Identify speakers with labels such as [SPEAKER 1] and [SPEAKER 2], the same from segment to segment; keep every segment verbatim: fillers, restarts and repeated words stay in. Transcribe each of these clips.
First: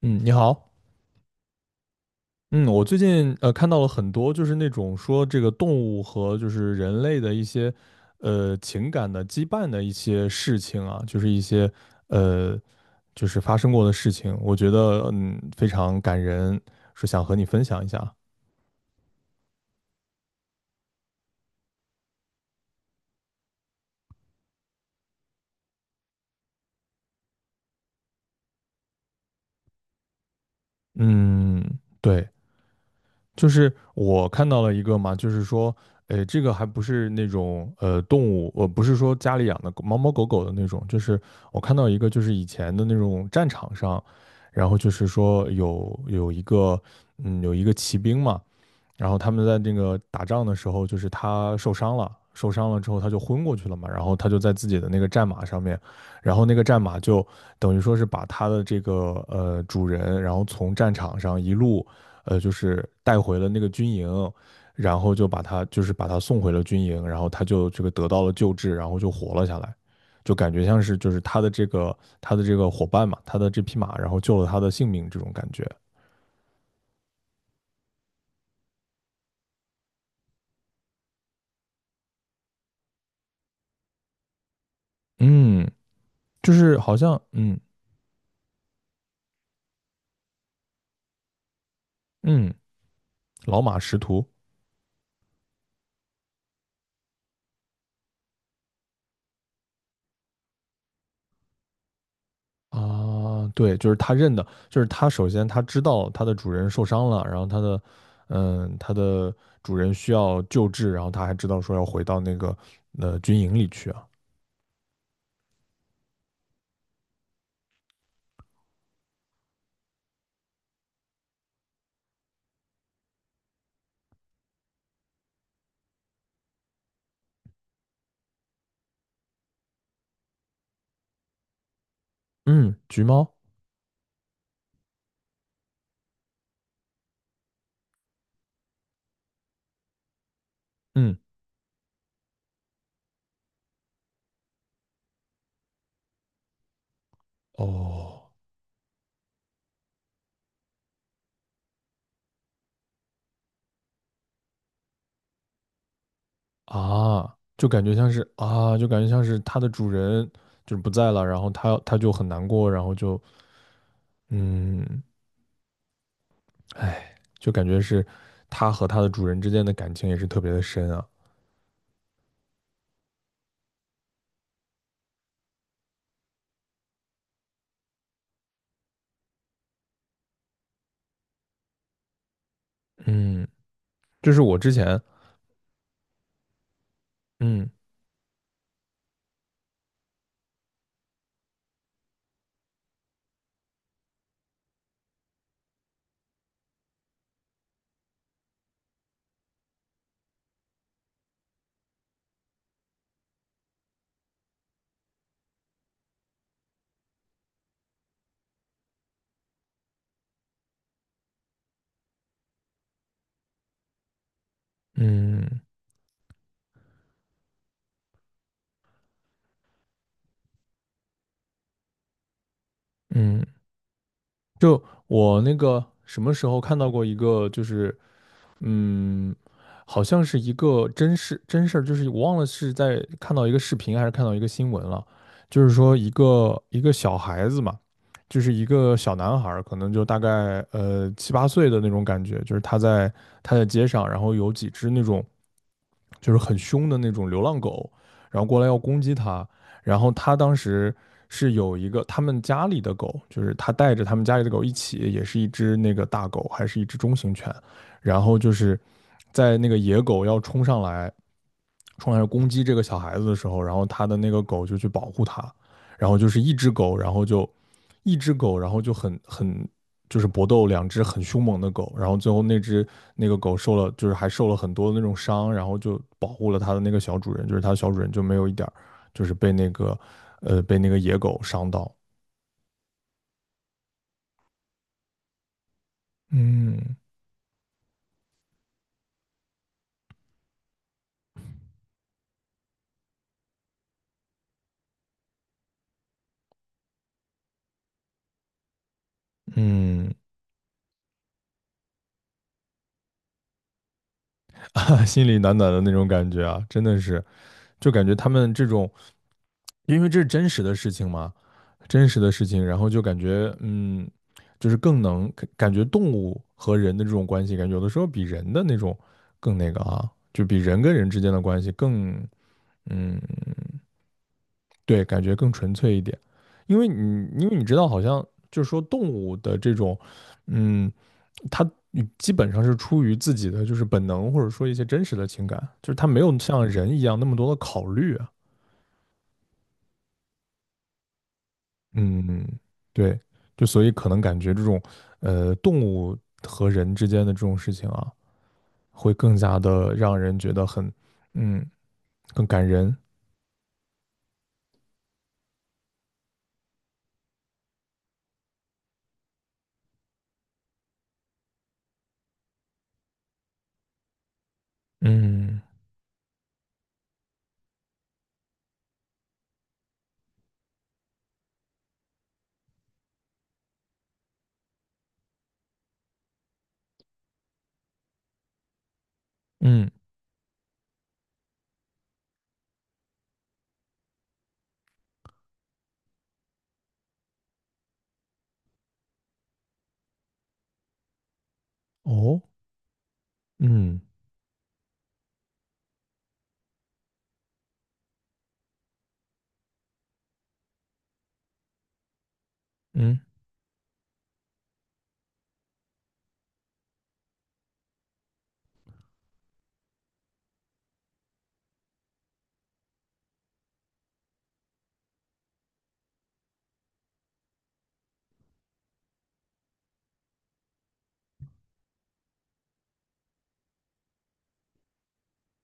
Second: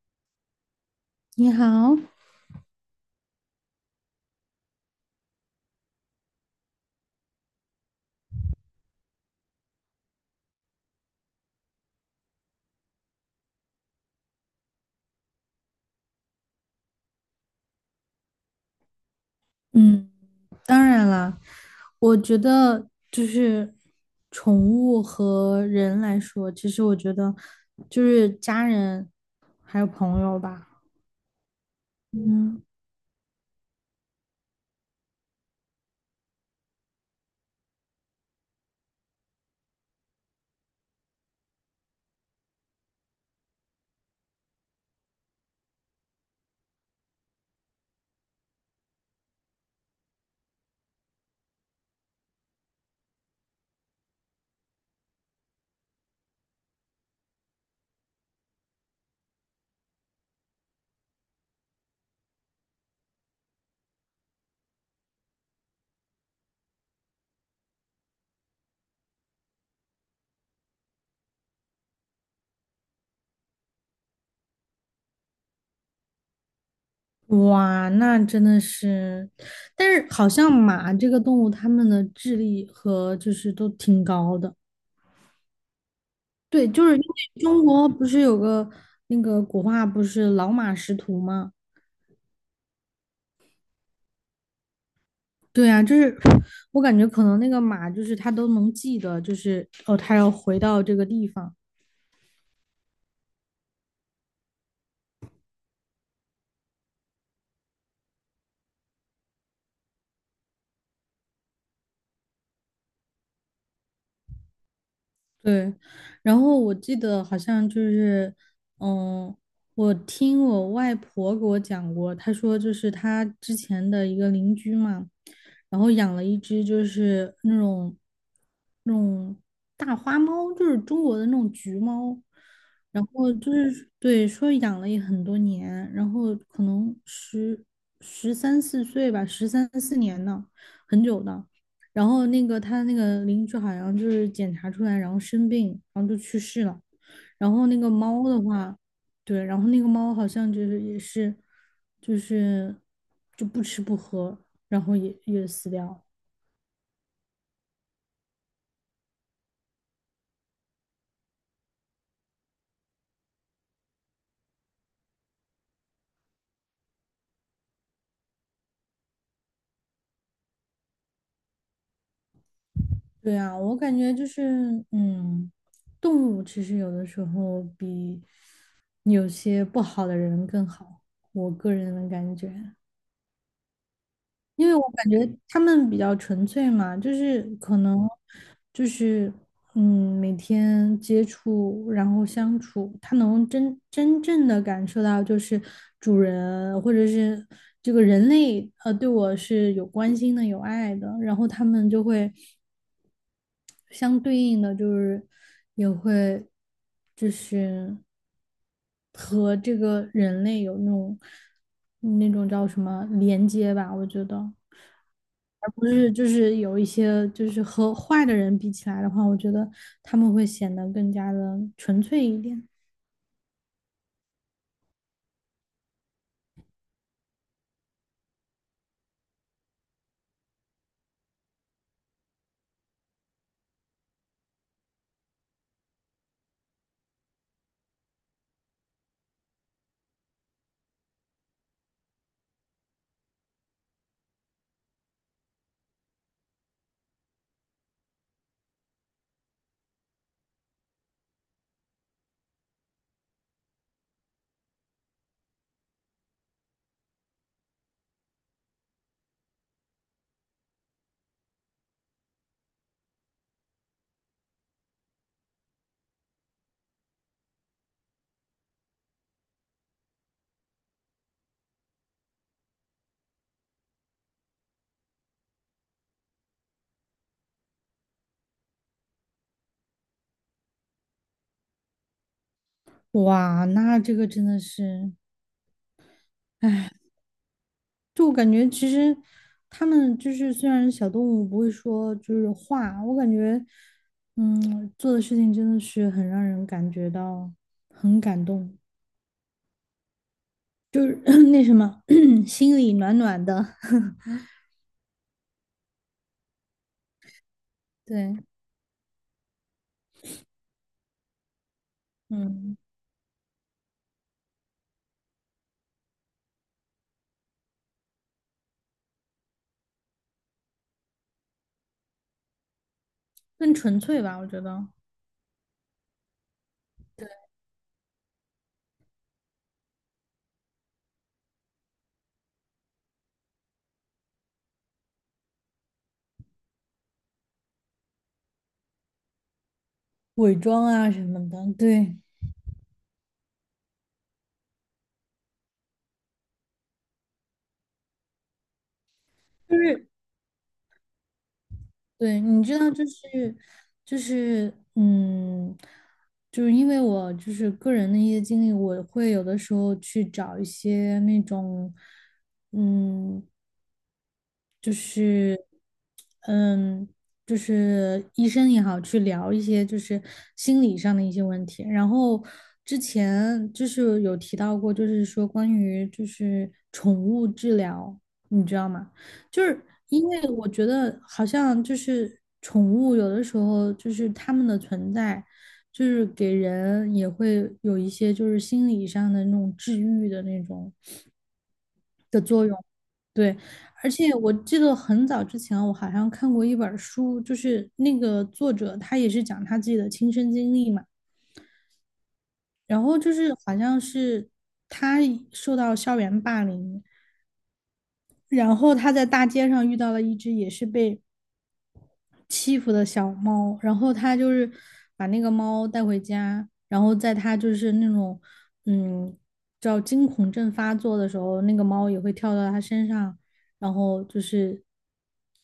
[SPEAKER 1] 嗯，你好。
[SPEAKER 2] 你好。
[SPEAKER 1] 嗯，我最近呃看到了很多，就是那种说这个动物和就是人类的一些呃情感的羁绊的一些事情啊，就是一些呃就是发生过的事情，我觉得嗯非常感人，是想和你分享一下。
[SPEAKER 2] 嗯，当然了。我觉得就是宠物和人来说，其实我觉得就是家人还有朋友吧。
[SPEAKER 1] 嗯，对。
[SPEAKER 2] 嗯，
[SPEAKER 1] 就是我看到了一个嘛，就是说，呃，这个还不是那种呃动物，我不是说家里养的狗猫猫狗狗的那种，就是我看到一个，就是以前的那种战场上，然后就是说有有一个，嗯，有一个骑兵嘛，然后他们在那个打仗的时候，就是他受伤了，受伤了之后他就昏过去了嘛，然后他就在自己的那个战马上面，然后那个战马就等于说是把他的这个呃主人，然后从战场上一路呃就是带回了那个军营，然后就把他就是把他送回了军营，然后他就这个得到了救治，然后就活了下来，就感觉像是就是他的这个他的这个伙伴嘛，他的这匹马，然后救了他的性命这种感觉。
[SPEAKER 2] 哇，那真的是，但是好像马这个动物，它们的智力和就是都挺高的。
[SPEAKER 1] 嗯，就
[SPEAKER 2] 对，
[SPEAKER 1] 是
[SPEAKER 2] 就
[SPEAKER 1] 好
[SPEAKER 2] 是因
[SPEAKER 1] 像
[SPEAKER 2] 为
[SPEAKER 1] 嗯
[SPEAKER 2] 中国不是有个那个古话，不是老马识途吗？
[SPEAKER 1] 嗯。老马识途。
[SPEAKER 2] 对啊，就是我感觉可能那个马就是他都能记得，就是哦，他要回到这个地方。
[SPEAKER 1] 啊，对，就是他认的，就是他首先他知道他的主人受伤了，然后他的，嗯，他的主人需要救治，然后他还知道说要回到那个呃军营里去啊。
[SPEAKER 2] 对，然后我记得好像就是，嗯，我听我外婆给我讲过。她说就是她之前的一个邻居嘛，然后养了一只就是那种那种大花猫，就是中国的那种橘猫。
[SPEAKER 1] 嗯，橘
[SPEAKER 2] 然后
[SPEAKER 1] 猫。
[SPEAKER 2] 就是对，说养了也很多年，然后可能十十三四岁吧，十三四年呢，很
[SPEAKER 1] 嗯，
[SPEAKER 2] 久的。然后那个他那个邻居好像就是检查出来，然后生病，然后就去世了。然后那个猫
[SPEAKER 1] 哦
[SPEAKER 2] 的话，对，然后那个猫好像就是也是，就是就不吃不喝，然后也也死掉了。
[SPEAKER 1] 啊，就感觉像是啊，就感觉像是他的主人就是不在了，然后他他就很难过，然后就嗯，哎，就感觉是他和他的主人之间的感情也是特别的深啊。
[SPEAKER 2] 对啊，我感觉就是，嗯，动物其实有的时候比有些不好的人更好，我个人的感觉。
[SPEAKER 1] 嗯，就是我
[SPEAKER 2] 因
[SPEAKER 1] 之
[SPEAKER 2] 为我
[SPEAKER 1] 前
[SPEAKER 2] 感觉他们比较纯粹嘛，就是
[SPEAKER 1] 嗯。
[SPEAKER 2] 可能就是嗯，每天接触，然后相处，他能真真正的感受到，就是主人或者是这个人类，呃，对我是有关心的、有爱的，然后他们就会。相对应的就是也会就是和这个人类有那种那种叫什么连接吧，我觉得。
[SPEAKER 1] 嗯
[SPEAKER 2] 而不是就是有一些就是和坏的人比起来的话，我觉得他们会显得更加的纯粹一点。
[SPEAKER 1] 嗯，就我那个什么时候看到过一个，就是嗯，好像是一个真事真事儿，就是我忘了是在看到一个视频还是看到一个新闻了，就是说一个一个小孩子嘛，就是一个小男孩儿可能就大概呃七八岁的那种感觉，就是他在他在街上，然后有几只那种就是很凶的那种流浪狗，然后过来要攻击他，然后他当时是有一个他们家里的狗，就是他带着他们家里的狗一起，也是一只那个大狗，还是一只中型犬。然后就是在那个野狗要冲上来，冲上来攻击这个小孩子的时候，然后他的那个狗就去保护他，然后就是一只狗，然后就一只狗，然后就很很就是搏斗，两只很凶猛的狗，然后最后那只那个狗受了就是还受了很多的那种伤，然后就保护了它的那个小主人，就是它小主人就没有一点就是被那个呃被那个野狗伤到。
[SPEAKER 2] 哇，那这个真的是。
[SPEAKER 1] 嗯。
[SPEAKER 2] 就我感觉，其实他们就是虽然小动物不会说就是话，我感觉，嗯，做的事情真的是很让人感觉到很感动，
[SPEAKER 1] 嗯，
[SPEAKER 2] 就是 那什么 心里暖暖的。
[SPEAKER 1] 啊，心里暖暖的那种感觉啊，真的是，就感 觉他
[SPEAKER 2] 对，
[SPEAKER 1] 们这种因为这是真实的事情嘛，真实的事情，
[SPEAKER 2] 嗯，
[SPEAKER 1] 然后就感觉，嗯，就是更能感觉动物和人的这种关系，感觉有的时候比人的那种更那个啊，就比人跟人之间的关系更。嗯，
[SPEAKER 2] 更纯粹吧，我觉得
[SPEAKER 1] 对，感觉更纯粹一点。因为你，因为你知道，好像就是说动物的这种，嗯，它基本上是出于自己的就是本能，或者说一些真实的情感，就是它没有像人一样那么多的考虑啊。
[SPEAKER 2] 伪装啊什么的。对，
[SPEAKER 1] 嗯，对，就所以可能感觉这种，呃，动物和人之间的这种事情啊，会更加
[SPEAKER 2] 就
[SPEAKER 1] 的
[SPEAKER 2] 是
[SPEAKER 1] 让人觉得很。嗯，
[SPEAKER 2] 对，
[SPEAKER 1] 更
[SPEAKER 2] 你
[SPEAKER 1] 感
[SPEAKER 2] 知道，
[SPEAKER 1] 人。
[SPEAKER 2] 就是就是，嗯，就是因为我就是个人的一些经历，我会有的时候去找一些那种，嗯，就是，
[SPEAKER 1] 嗯
[SPEAKER 2] 嗯，就是医生也好，去聊一些就是心理上的一些问题。然后之前就是有提到过，就是说关于就是宠物治疗，你知道吗？就是
[SPEAKER 1] 嗯
[SPEAKER 2] 因为我觉得好像就是宠物有的时候就是它们的存在，就是给人也会有一些就是心理上的那种治愈的那种的
[SPEAKER 1] 哦
[SPEAKER 2] 作用。对，
[SPEAKER 1] 嗯
[SPEAKER 2] 而且我记得很早之前我好像看过一本书，就是那个作者他也是讲他自己的亲身经历嘛。然后
[SPEAKER 1] 嗯
[SPEAKER 2] 就是好像是他受到校园霸凌，然后他在大街上遇到了一只也是被欺负的小猫，然后他就是把那个猫带回家，然后在它就是那种嗯叫惊恐症发作的时候，那个猫也会跳到他身上，然后就是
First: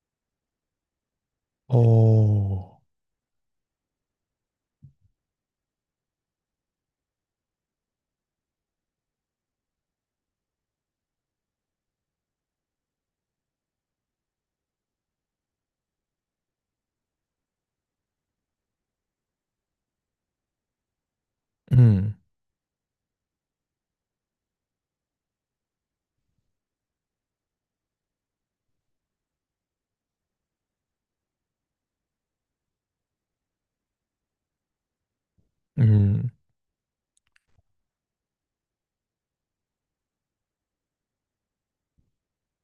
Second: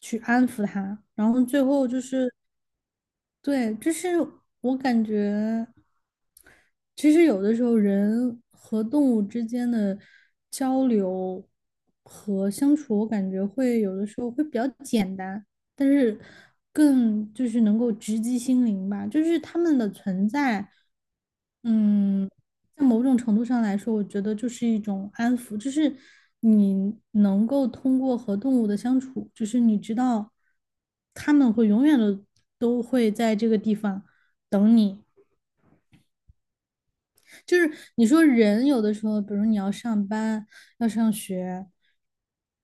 [SPEAKER 2] 去安抚它，然后最后就是
[SPEAKER 1] 哦
[SPEAKER 2] 对，就是我感觉其实有的时候人和动物之间的交流和相处，我感觉会有的时候会比较简单。但是更就是能够直击心灵吧，就是他们的存在，
[SPEAKER 1] 嗯
[SPEAKER 2] 嗯，在某种程度上来说，我觉得就是一种安抚。就是你能够通过和动物的相处，就是你知道他们会永远的都会在这个地方等你。
[SPEAKER 1] 嗯
[SPEAKER 2] 就是你说人有的时候，比如你要上班，要上学。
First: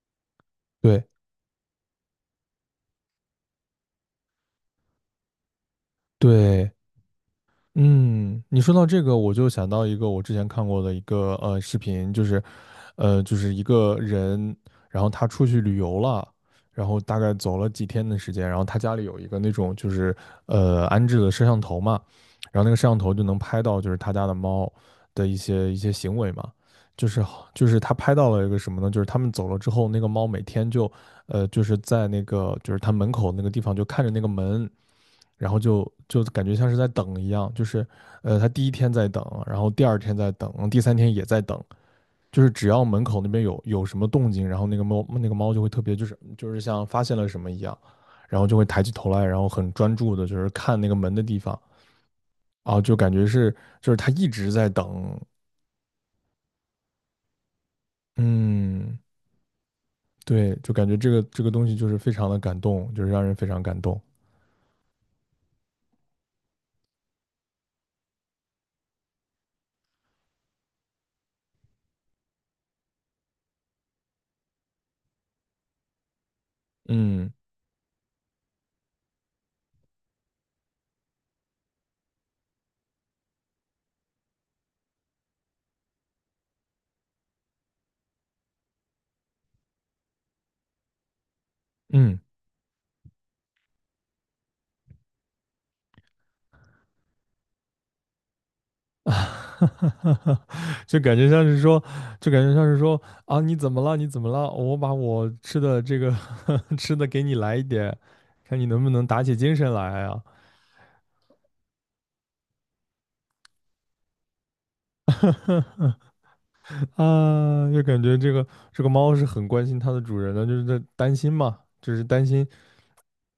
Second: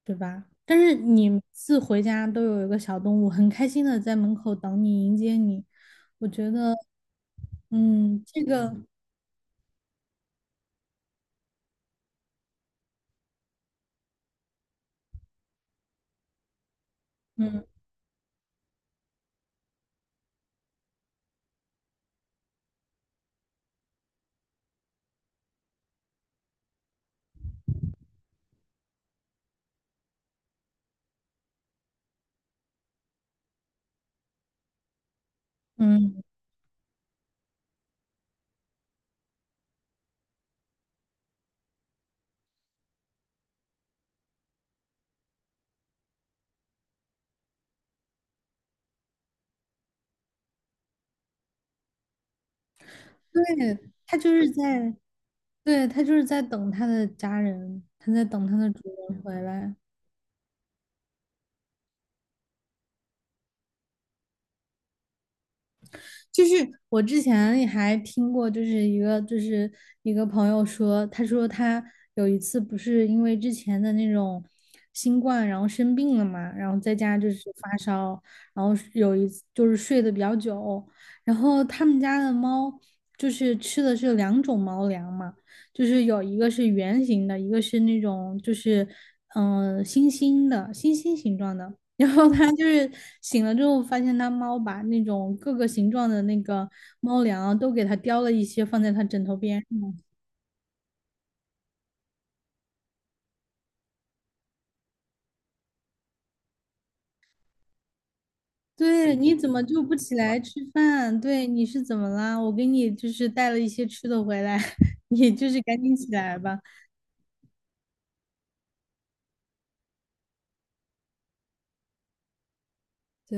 [SPEAKER 2] 对吧？但是
[SPEAKER 1] 对
[SPEAKER 2] 你每次回家都有一个小动物，很开心的在门口等你迎接你，我觉
[SPEAKER 1] 对。
[SPEAKER 2] 得，嗯，
[SPEAKER 1] 嗯，
[SPEAKER 2] 这
[SPEAKER 1] 你说
[SPEAKER 2] 个，
[SPEAKER 1] 到这个，我就想到一个我之前看过的一个呃视频，就是，呃，就是一个人，然后他出去旅游了，然后大概走
[SPEAKER 2] 嗯
[SPEAKER 1] 了几天的时间，然后他家里有一个那种就是呃安置的摄像头嘛，然后那个摄像头就能拍到就是他家的猫的一些一些行为嘛，就是好就是他拍到了一个什么呢？就是他们走了之后，那个猫每天就呃就是在那个就是他门口那个地方就看着那个门。然后就就
[SPEAKER 2] 嗯，
[SPEAKER 1] 感觉像是在等一样，就是呃，他第一天在等，然后第二天在等，第三天也在等，就是只要门口那边有有什么动静，然后那个猫那个猫就会特别就是就是像发现了什么一样，然后就会抬起头来，然后很专注的就是看那个门的地方啊，就感觉
[SPEAKER 2] 对。
[SPEAKER 1] 是就是它
[SPEAKER 2] 它
[SPEAKER 1] 一
[SPEAKER 2] 就是
[SPEAKER 1] 直在
[SPEAKER 2] 在，
[SPEAKER 1] 等。
[SPEAKER 2] 对，它就是在等它的家人，它在等它的主
[SPEAKER 1] 嗯，
[SPEAKER 2] 人回来。
[SPEAKER 1] 对，就感觉这个这个东西就是非常的感动，就是让人非常感动。
[SPEAKER 2] 就是我之前也还听过，就是一个就是一个朋友说。他说他有一次不是因为之前的那种新冠，然后生病了嘛，然后在家就
[SPEAKER 1] 嗯。
[SPEAKER 2] 是发烧，然后有一次就是睡得比较久，然后他们家的猫就是吃的是两种猫粮嘛，就是有一个是圆形的，一个是那种就是嗯、呃星星的星星形状的。然
[SPEAKER 1] 嗯。
[SPEAKER 2] 后他就是醒了之后，发现它猫把那种各个形状的那个猫粮啊都给它叼了一些，放在 它枕头
[SPEAKER 1] 啊，
[SPEAKER 2] 边上。
[SPEAKER 1] 就感觉像是说，就感觉像是说啊，你怎么了？你怎么了？我把我吃的这个 吃的给你来一点，看你能不能
[SPEAKER 2] 对，
[SPEAKER 1] 打起
[SPEAKER 2] 你怎
[SPEAKER 1] 精
[SPEAKER 2] 么
[SPEAKER 1] 神
[SPEAKER 2] 就不
[SPEAKER 1] 来
[SPEAKER 2] 起
[SPEAKER 1] 啊！
[SPEAKER 2] 来吃饭？对，你是怎么啦？我给你就是带了一些吃的回来，你就是赶紧起来吧。
[SPEAKER 1] 啊，就感觉这个这个猫是很关心它的主人的，就是在担心嘛，就是担心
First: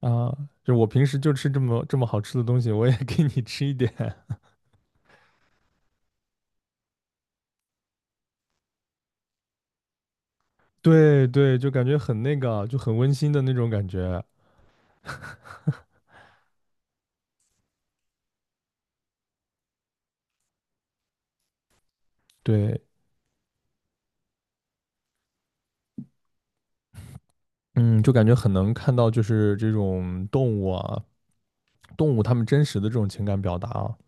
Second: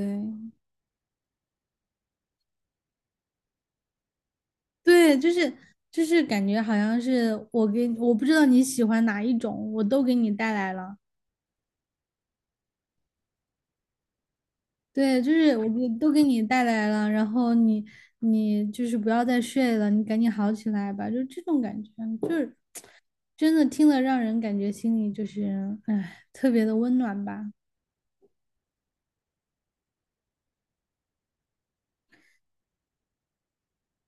[SPEAKER 1] 啊，就我平时就吃这么这么好吃的东西，我也给你吃一点。
[SPEAKER 2] 对，就是就是感觉好像是我给我不知道你喜欢哪一种，我都给你带来了。
[SPEAKER 1] 对对，就感觉很那个，就很温馨的那种感觉。
[SPEAKER 2] 对，就是我给都给你带来了，然后你你就是不要再睡了，你赶紧好起来吧，就这种感觉。就是
[SPEAKER 1] 对，
[SPEAKER 2] 真的听了让人感觉心里就是哎特别的温暖吧。
[SPEAKER 1] 嗯，就感觉很能看到就是这种动物啊动物它们真实的这种情感表达啊。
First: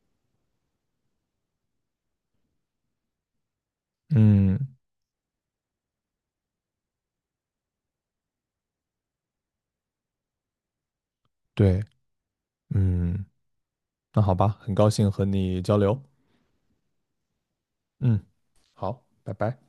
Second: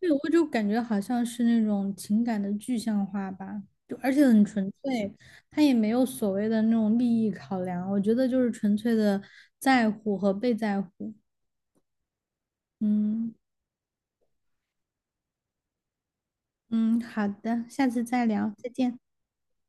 [SPEAKER 2] 对，我就感觉好像是那种情感的具象化吧，就而且很
[SPEAKER 1] 嗯，
[SPEAKER 2] 纯粹，他也没有所谓的那种利益考量，我觉得就是纯粹的在乎和被在乎。
[SPEAKER 1] 对，嗯，
[SPEAKER 2] 嗯
[SPEAKER 1] 那好吧，很高兴和你交流。
[SPEAKER 2] 嗯，好的，下次
[SPEAKER 1] 嗯，
[SPEAKER 2] 再聊，再见。
[SPEAKER 1] 好，拜拜。